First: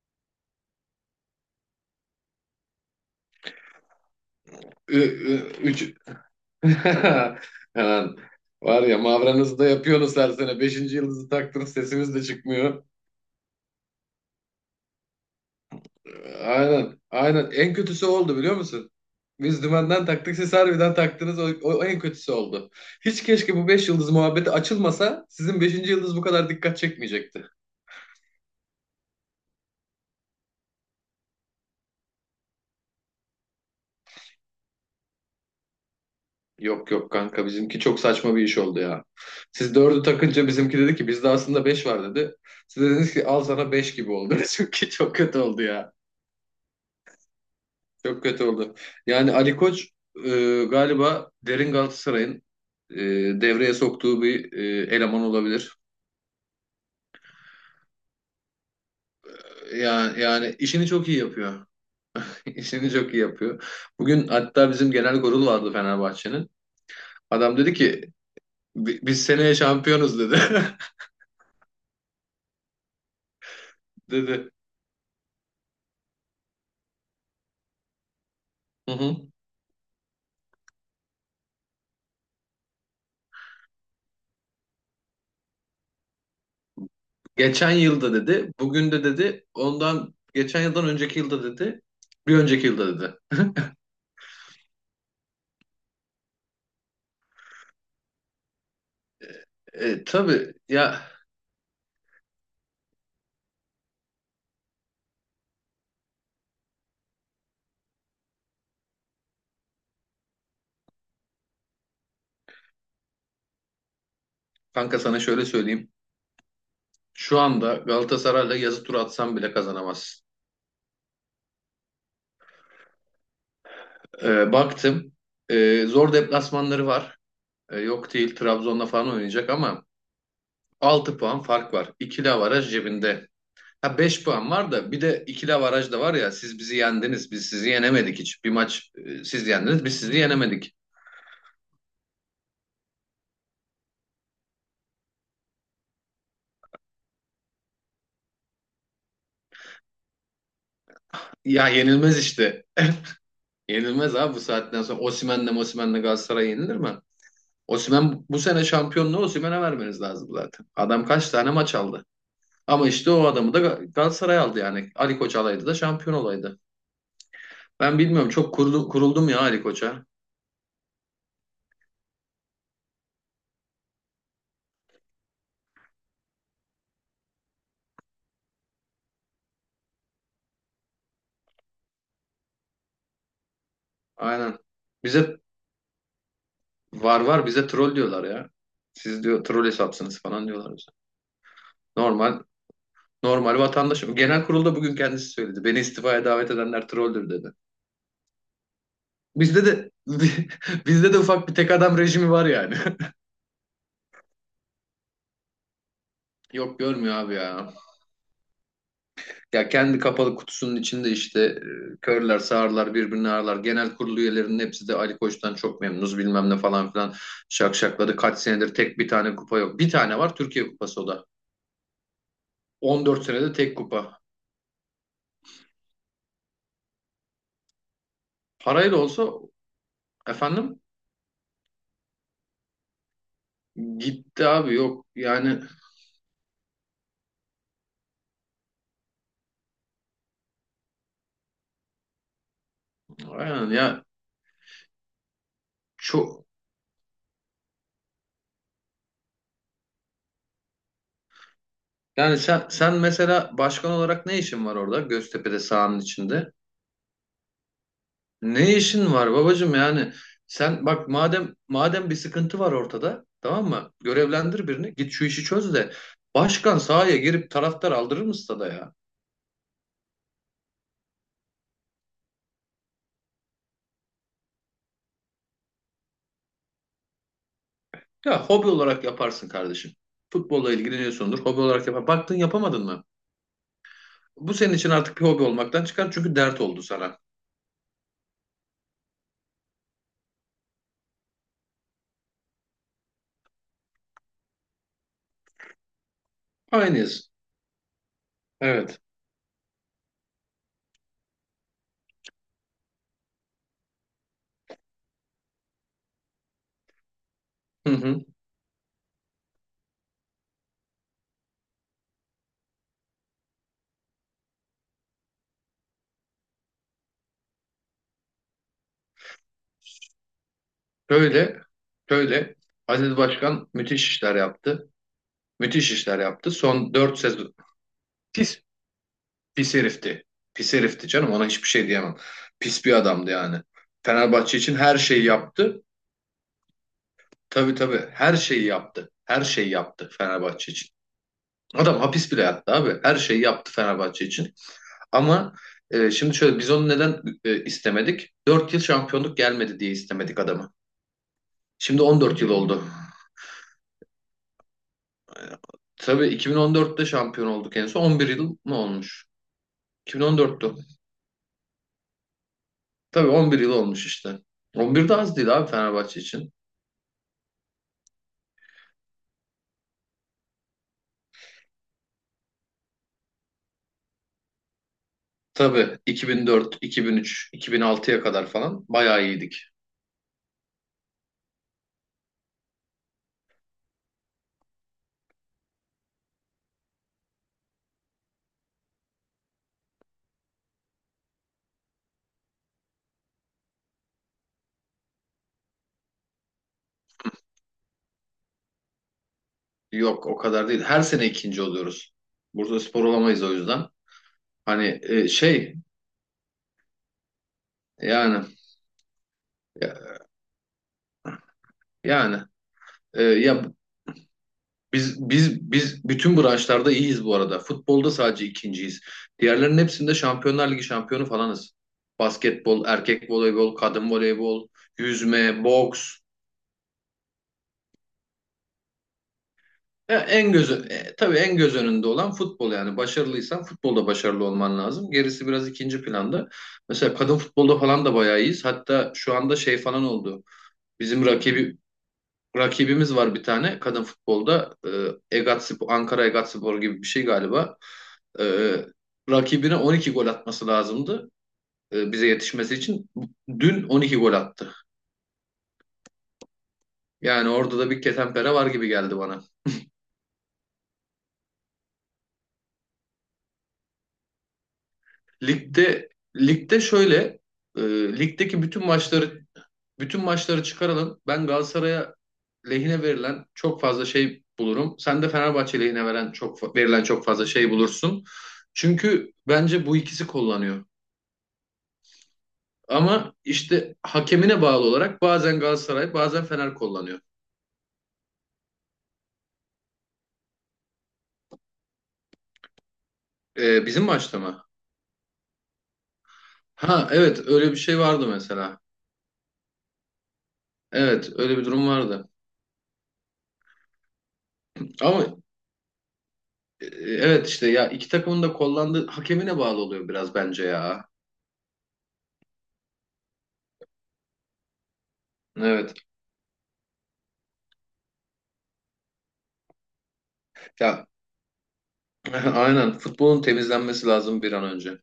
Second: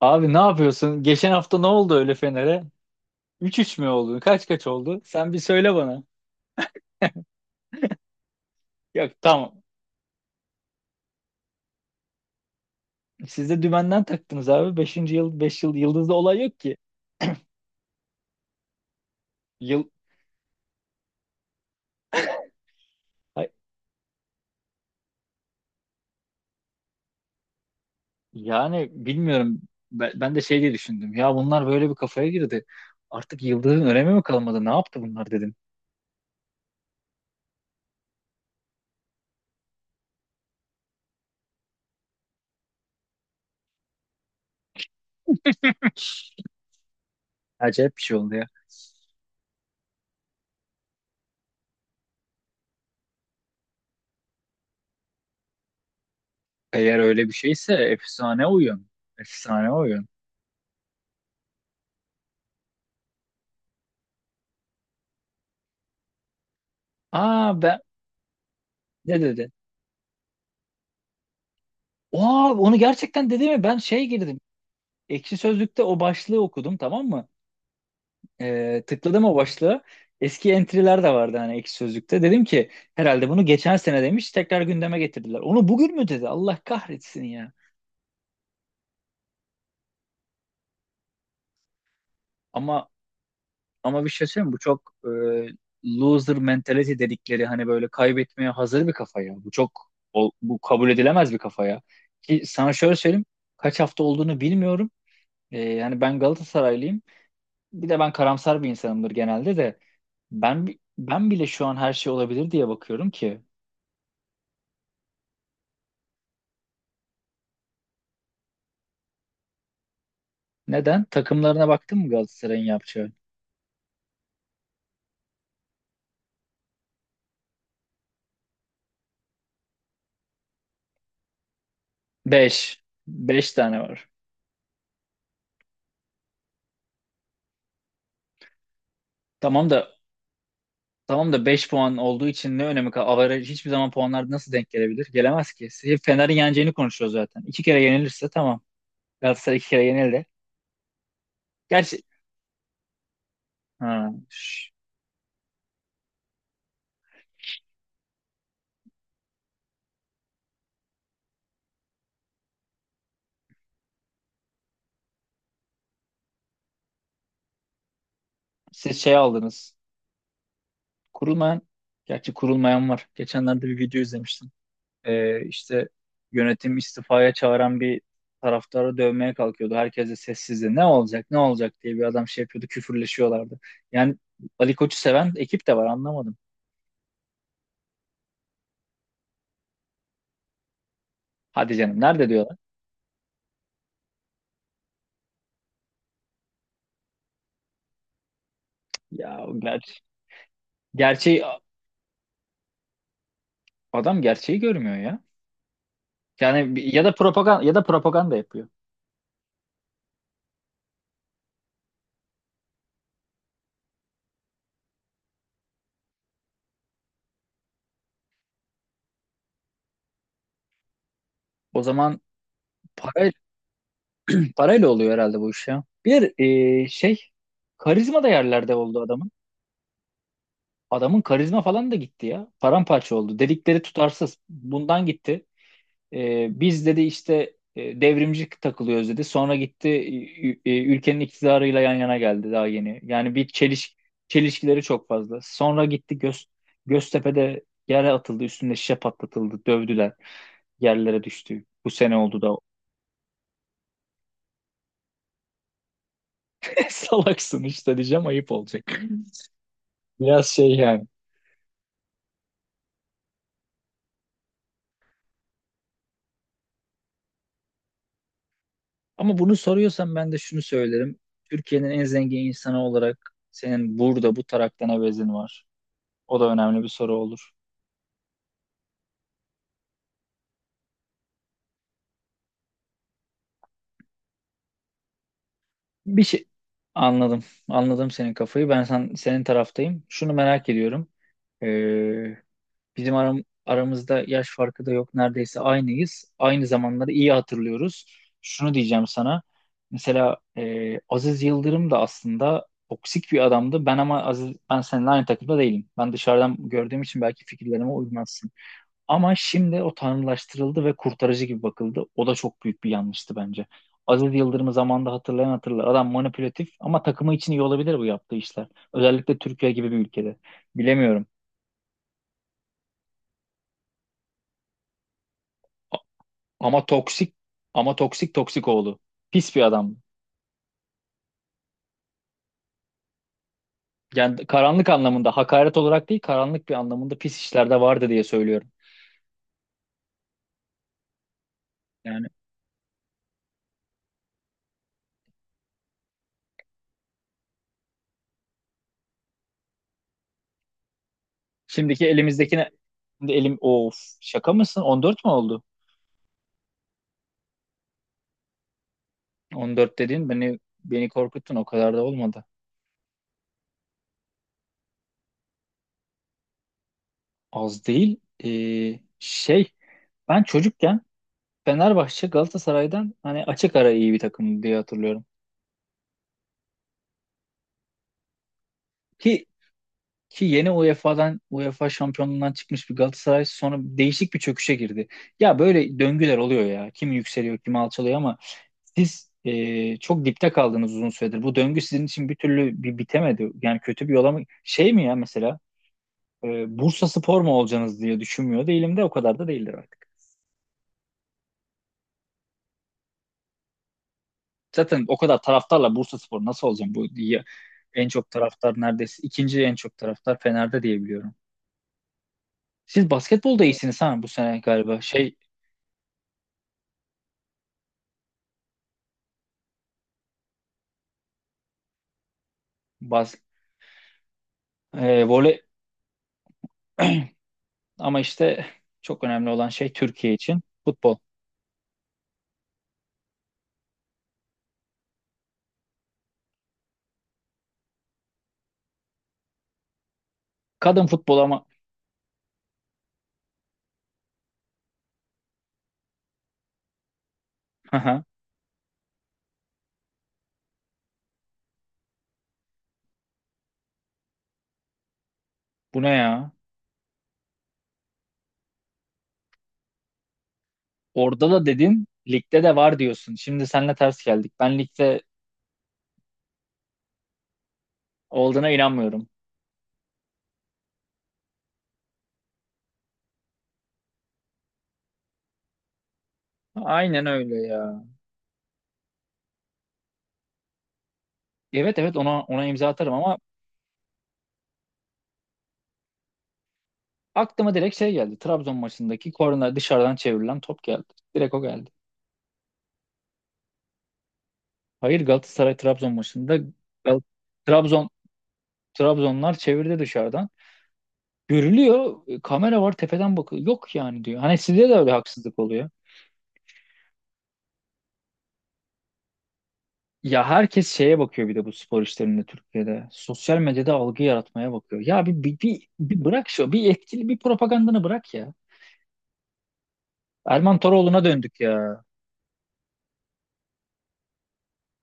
Abi ne yapıyorsun? Geçen hafta ne oldu öyle Fener'e? 3-3 mü oldu? Kaç kaç Ü- oldu? Sen bir ü- söyle Üç. bana. Hemen. Var ya, Yok, Mavranızı tamam. da yapıyorsunuz her sene. Beşinci yıldızı taktınız, sesimiz de çıkmıyor. Siz de dümenden taktınız abi. Beşinci yıl 5 yıl yıldızda olay yok ki. Aynen. Aynen. En kötüsü oldu, biliyor musun? Biz Yıl dümenden taktık, siz harbiden taktınız. O en kötüsü oldu. Hiç, Ay, keşke bu beş yıldız muhabbeti açılmasa, sizin beşinci yıldız bu kadar dikkat çekmeyecekti. yani bilmiyorum. Ben de şey diye düşündüm. Ya bunlar böyle bir kafaya girdi. Artık yıldızın önemi mi kalmadı? Ne yaptı bunlar dedim. Yok, yok kanka, bizimki çok saçma bir iş oldu ya. Siz dördü takınca, bizimki dedi ki bizde aslında beş var dedi. Siz dediniz ki al sana, beş gibi oldu. Çünkü çok kötü oldu ya. Acayip bir şey Çok oldu kötü ya. oldu. Yani Ali Koç galiba derin Galatasaray'ın e, devreye soktuğu bir eleman olabilir. Eğer öyle bir şeyse efsane oyun. Efsane oyun. Yani işini çok iyi yapıyor. İşini çok iyi yapıyor. Bugün hatta bizim genel kurul vardı Fenerbahçe'nin. Aa, Adam dedi ben ki, "Bi- ne biz dedi? seneye şampiyonuz," dedi. Aa, onu gerçekten dedi mi? Ben şey girdim, Dedi. Ekşi Sözlük'te o başlığı okudum, tamam mı? Hı hı. Tıkladım o başlığı. Eski entry'ler de vardı hani Ekşi Sözlük'te. Dedim ki herhalde bunu geçen sene demiş, tekrar gündeme getirdiler. Onu bugün mü dedi? Allah kahretsin ya. Geçen yılda dedi. Bugün de dedi. Ondan geçen yıldan önceki yılda dedi. Bir önceki yılda Ama dedi. ama bir şey söyleyeyim mi? Bu çok loser mentality dedikleri hani böyle kaybetmeye hazır bir kafa ya. Bu çok o- Tabii bu kabul ya edilemez bir kafa ya. Ki sana şöyle söyleyeyim. Kaç hafta olduğunu bilmiyorum. Yani ben Galatasaraylıyım. Bir de ben karamsar bir insanımdır genelde de. Ben bile şu an her şey olabilir diye bakıyorum ki. kanka, sana şöyle söyleyeyim. Şu anda Galatasaray'la yazı turu atsam bile kazanamazsın. Neden? Takımlarına baktın mı Galatasaray'ın yapacağı? Baktım. Zor deplasmanları var. Yok değil, Trabzon'la falan oynayacak ama 6 puan fark var. İkili avaraj Beş cebinde. beş tane Ha, var. 5 puan var da bir de ikili avaraj da var ya, siz bizi yendiniz, biz sizi yenemedik hiç. Bir maç, siz Tamam yendiniz, da biz sizi yenemedik. tamam da 5 puan olduğu için ne önemi kaldı? Average hiçbir zaman puanlar nasıl denk gelebilir? Gelemez ki. Hep Fener'in yeneceğini konuşuyor zaten. İki kere yenilirse tamam. Galatasaray iki kere yenildi. Ya Gerçi yenilmez işte. ha, Yenilmez abi, bu şş, saatten sonra. Osimhen'le Mosimhen'le Galatasaray yenilir mi? Osimhen bu sene, şampiyonluğu Osimhen'e vermeniz lazım zaten. Adam kaç tane maç aldı? Ama işte o adamı da Galatasaray aldı yani. Ali Koç alaydı da şampiyon olaydı. Ben bilmiyorum, çok siz şey kuruldum ya Ali aldınız. Koç'a. Kurulmayan Gerçi kurulmayan var. Geçenlerde bir video izlemiştim. İşte yönetim istifaya çağıran bir taraftarı dövmeye kalkıyordu. Herkes de sessizdi. Ne olacak, ne olacak diye bir adam şey yapıyordu, küfürleşiyorlardı. Yani Aynen. Ali Koç'u seven Bize ekip de var, anlamadım. var var, bize troll diyorlar ya. Siz, diyor, troll hesapsınız falan diyorlar bize. Hadi canım, nerede Normal diyorlar? normal vatandaşım. Genel kurulda bugün kendisi söyledi. Beni istifaya davet edenler trolldür dedi. Ya Bizde de ger bizde de gerçeği ufak bir tek adam rejimi var yani. adam gerçeği görmüyor ya. Yani Yok, ya da görmüyor abi propaganda ya. ya da propaganda yapıyor. Ya kendi kapalı kutusunun içinde işte, körler, sağırlar, birbirini ağırlar. Genel kurulu üyelerinin hepsi de Ali Koç'tan çok memnunuz bilmem ne falan filan şakşakladı. Kaç senedir tek bir tane kupa yok. Bir tane var, Türkiye Kupası, o da. O zaman 14 para senede tek kupa. parayla oluyor herhalde bu iş ya. Bir e, şey Karizma da yerlerde Parayla oldu adamın. olsa efendim, Adamın karizma falan da gitti ya. Paramparça oldu. Dedikleri tutarsız. gitti abi, yok. Bundan gitti. Yani Biz dedi işte devrimci takılıyoruz dedi. Sonra gitti ülkenin iktidarıyla yan yana geldi daha yeni. Yani bir aynen çeliş ya, çelişkileri çok fazla. Sonra gitti çok. Göztepe'de yere atıldı, üstünde şişe patlatıldı, dövdüler, yerlere düştü. Bu sene Yani oldu da sen mesela başkan olarak ne işin var orada, Göztepe'de, sahanın içinde? salaksın işte diyeceğim, ayıp Ne olacak. işin var babacığım? Yani Biraz şey sen yani. bak, madem bir sıkıntı var ortada, tamam mı? Görevlendir birini, git şu işi çöz de, başkan sahaya girip taraftar aldırır mı stada ya? Ama bunu soruyorsan ben de şunu söylerim. Türkiye'nin en zengin insanı olarak senin burada bu taraktan evezin var. O da önemli bir soru olur. Ya hobi olarak yaparsın kardeşim. Futbolla ilgileniyorsundur, hobi olarak yapar. Baktın yapamadın mı? Bu senin için artık bir hobi olmaktan çıkar, Bir çünkü şey dert oldu sana. anladım. Anladım senin kafayı. Ben senin taraftayım. Şunu merak ediyorum. Ee, Bizim aramızda yaş farkı da yok. Neredeyse aynıyız. Aynı zamanları Aynıyız. iyi hatırlıyoruz. Şunu Evet. diyeceğim sana. Mesela Aziz Yıldırım da aslında toksik bir adamdı. Ben, ama Aziz, ben seninle aynı takımda değilim. Ben dışarıdan gördüğüm için belki fikirlerime Hı hı. uymazsın. Ama şimdi o tanrılaştırıldı ve kurtarıcı gibi bakıldı. O da çok büyük bir yanlıştı bence. Aziz Yıldırım'ı zamanında hatırlayan hatırlar. Adam manipülatif, ama takımı için iyi olabilir bu yaptığı işler. Özellikle Türkiye gibi bir ülkede. Bilemiyorum. Böyle böyle Aziz Başkan müthiş işler yaptı. Müthiş işler yaptı. Ama Son 4 toksik, sezon. ama toksik, Pis toksik oğlu. Pis bir Pis adam. herifti. Pis herifti canım, ona hiçbir şey diyemem. Pis bir adamdı yani. Yani Fenerbahçe için karanlık her şeyi anlamında, hakaret yaptı. olarak değil, karanlık bir anlamında pis Tabii, işlerde vardı tabii, diye her şeyi söylüyorum. yaptı. Her şeyi yaptı Fenerbahçe için. Adam Yani hapis bile yattı abi. Her şeyi yaptı Fenerbahçe için. Ama şimdi şöyle, biz onu neden istemedik? 4 yıl şampiyonluk gelmedi diye istemedik adamı. Şimdi şimdiki 14 yıl elimizdekine oldu. şimdi elim of Şaka mısın? 14 mü oldu? Tabii 2014'te şampiyon olduk en son. 11 yıl mı olmuş? 14 dediğin beni 2014'tü. beni korkuttun, o kadar da olmadı. Tabii 11 yıl olmuş işte. 11 de az değil abi Fenerbahçe için. Az değil. Ee, şey Ben çocukken Fenerbahçe Galatasaray'dan hani açık ara iyi bir takım diye hatırlıyorum. Tabii 2004, 2003, 2006'ya kadar falan bayağı Ki iyiydik. ki yeni UEFA şampiyonluğundan çıkmış bir Galatasaray sonra değişik bir çöküşe girdi. Ya böyle döngüler oluyor ya. Kim yükseliyor, kim alçalıyor, ama siz çok dipte kaldınız uzun süredir. Bu döngü sizin için bir türlü bitemedi. Yani kötü bir yola mı, şey mi ya, mesela e, Bursa Spor mu olacaksınız diye düşünmüyor değilim de o kadar da değildir artık. Yok, o kadar değil. Her sene ikinci oluyoruz. Bursaspor olamayız o yüzden. Hani, Zaten o kadar şey, taraftarla Bursaspor nasıl olacağım bu diye, en çok yani, taraftar, neredeyse ikinci en çok ya- taraftar Fener'de diye biliyorum. yani, Siz basketbolda ya, iyisiniz ha bu sene galiba. biz Şey biz biz bütün branşlarda iyiyiz bu arada. Futbolda sadece ikinciyiz. Diğerlerinin hepsinde Şampiyonlar Ligi şampiyonu falanız. Basketbol, erkek bas voleybol, kadın voleybol, e, voley yüzme, boks. Ama işte çok önemli olan şey Ya Türkiye için futbol. tabii en göz önünde olan futbol. Yani başarılıysan futbolda başarılı olman lazım. Gerisi biraz ikinci planda. Mesela kadın futbolda falan da bayağı iyiyiz. Hatta şu anda şey falan oldu. Kadın Bizim futbol ama rakibimiz var bir tane kadın futbolda. Egatspor, Ankara Egatspor gibi bir şey galiba. aha, E, Rakibine 12 gol atması lazımdı, bize yetişmesi için. Dün 12 gol attı. bu ne ya? Yani orada da bir ketenpere var gibi geldi bana. Orada da dedin, ligde de var diyorsun. Şimdi seninle ters geldik. Ben ligde Ligde ligde şöyle, e, ligdeki olduğuna bütün inanmıyorum. maçları, bütün maçları çıkaralım. Ben Galatasaray'a lehine verilen çok fazla şey bulurum. Sen de Fenerbahçe lehine verilen çok Aynen fazla öyle şey ya. bulursun. Çünkü bence bu ikisi kullanıyor. Evet, evet, ona imza atarım Ama ama işte hakemine bağlı olarak bazen Galatasaray, bazen Fener kullanıyor. aklıma direkt şey geldi. Trabzon maçındaki korner dışarıdan çevrilen top geldi. Direkt o geldi. Bizim maçta mı? Hayır, Galatasaray Trabzon maçında Ha Gal- evet, öyle bir şey Trabzon vardı mesela. Trabzonlar çevirdi dışarıdan. Evet, öyle bir durum Görülüyor. vardı. Kamera var tepeden bakıyor. Yok yani diyor. Hani sizde de öyle Ama haksızlık oluyor. Evet, işte ya, iki takımın da kullandığı hakemine bağlı oluyor biraz Ya bence herkes ya. şeye bakıyor bir de bu spor işlerinde Türkiye'de. Sosyal medyada algı yaratmaya bakıyor. Ya bir, bir, bir, Evet. bir bırak şu. Bir etkili bir propagandanı bırak ya. Erman Ya Toroğlu'na döndük ya. aynen, futbolun temizlenmesi lazım bir an önce.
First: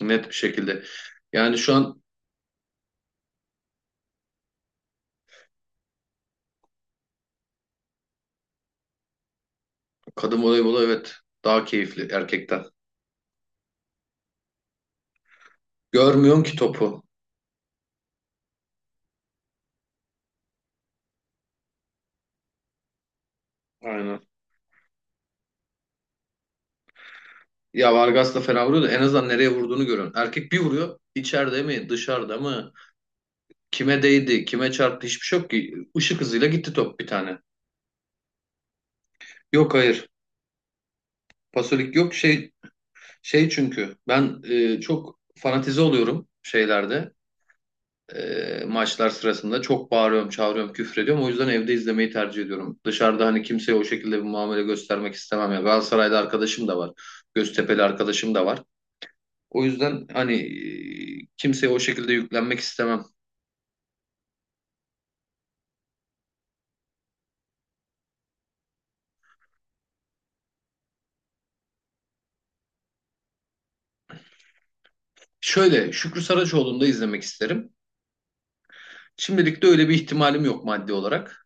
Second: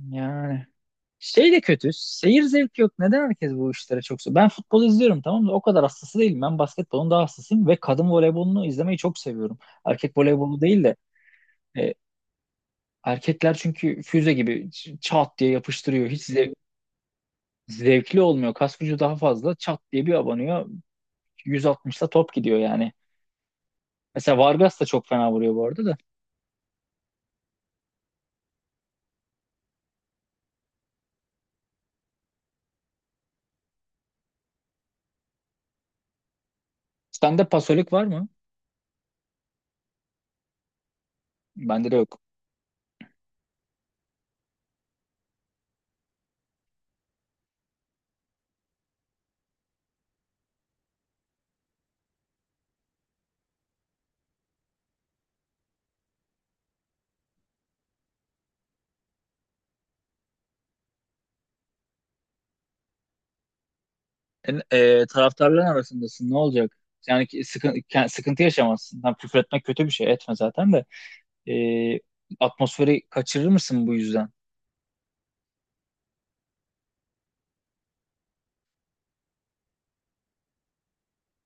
Net bir Yani. şekilde. Şey Yani de şu kötü. an Seyir zevki yok. Neden herkes bu işlere çok seviyor? Ben futbol izliyorum, tamam da o kadar hastası değilim. Ben basketbolun daha hastasıyım ve kadın voleybolunu izlemeyi çok seviyorum. Erkek kadın voleybolu değil voleybolu, de evet, daha e, keyifli erkekten. erkekler çünkü füze gibi çat diye yapıştırıyor. Hiç Görmüyorsun ki topu. zevkli olmuyor. Kas gücü daha fazla. Çat diye bir abanıyor. 160'la top gidiyor yani. Aynen. Mesela Vargas da çok fena vuruyor bu arada da. Ya Vargas da fena vuruyor da, en azından nereye vurduğunu görüyorsun. Erkek bir vuruyor. İçeride mi, dışarıda mı? Kime değdi, kime çarptı, hiçbir şey yok ki. Işık hızıyla gitti top bir tane. Sende pasolik var mı? Yok, hayır. Bende de Pasolik yok, yok. şey, çünkü ben çok fanatize oluyorum şeylerde. Maçlar sırasında çok bağırıyorum, çağırıyorum, küfrediyorum. O yüzden evde izlemeyi tercih ediyorum. Dışarıda hani kimseye o şekilde bir muamele göstermek istemem ya. Galatasaray'da arkadaşım da var. Göztepe'li arkadaşım da var. O yüzden hani, kimseye o şekilde yüklenmek istemem. Taraftarların arasındasın, ne olacak? Yani ki sıkıntı yaşamazsın. Tam küfür etmek kötü bir şey, etme zaten de. E, Atmosferi kaçırır mısın bu yüzden? Şöyle, Şükrü Saraçoğlu'nu da izlemek isterim. Şimdilik de öyle bir ihtimalim yok maddi olarak.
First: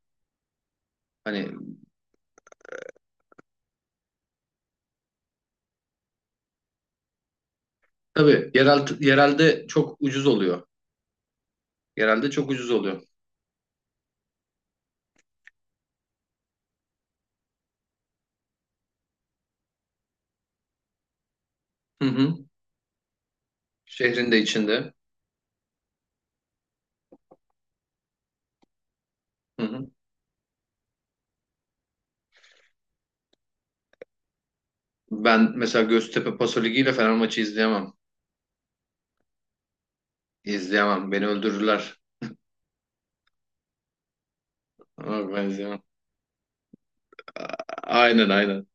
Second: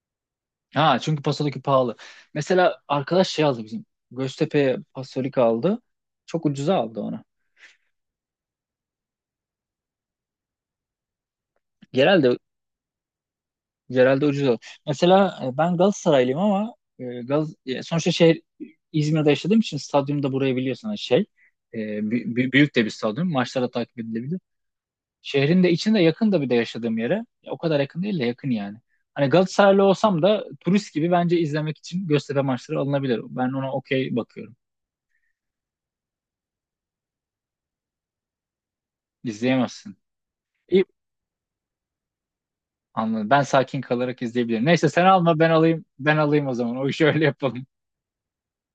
Ha, çünkü Hani, pasolik pahalı. Mesela arkadaş şey aldı bizim. Göztepe'ye pasolik aldı. Çok ucuza aldı onu. tabii, yerelde çok ucuz oluyor. Yerelde Genelde çok ucuz oluyor. genelde ucuz aldı. Mesela ben Galatasaraylıyım, ama sonuçta şehir İzmir'de yaşadığım için stadyumda, burayı biliyorsun hani şey. Hı hı. Büyük de bir stadyum. Maçlara takip Şehrin de edilebilir. içinde. Şehrin de içinde, yakın da bir de yaşadığım yere. Ya, o kadar yakın değil de yakın yani. Hani Hı Galatasaraylı hı. olsam da turist gibi bence izlemek için Göztepe maçları alınabilir. Ben ona okey bakıyorum. Ben mesela Göztepe Paso Ligi ile Fener maçı izleyemem. İzleyemezsin. İyi, İzleyemem. Beni öldürürler. anladım. Ben sakin kalarak izleyebilirim. Neyse, sen Ama alma ben ben izleyemem. alayım. Ben alayım o zaman. O işi öyle yapalım. Aynen, aynen.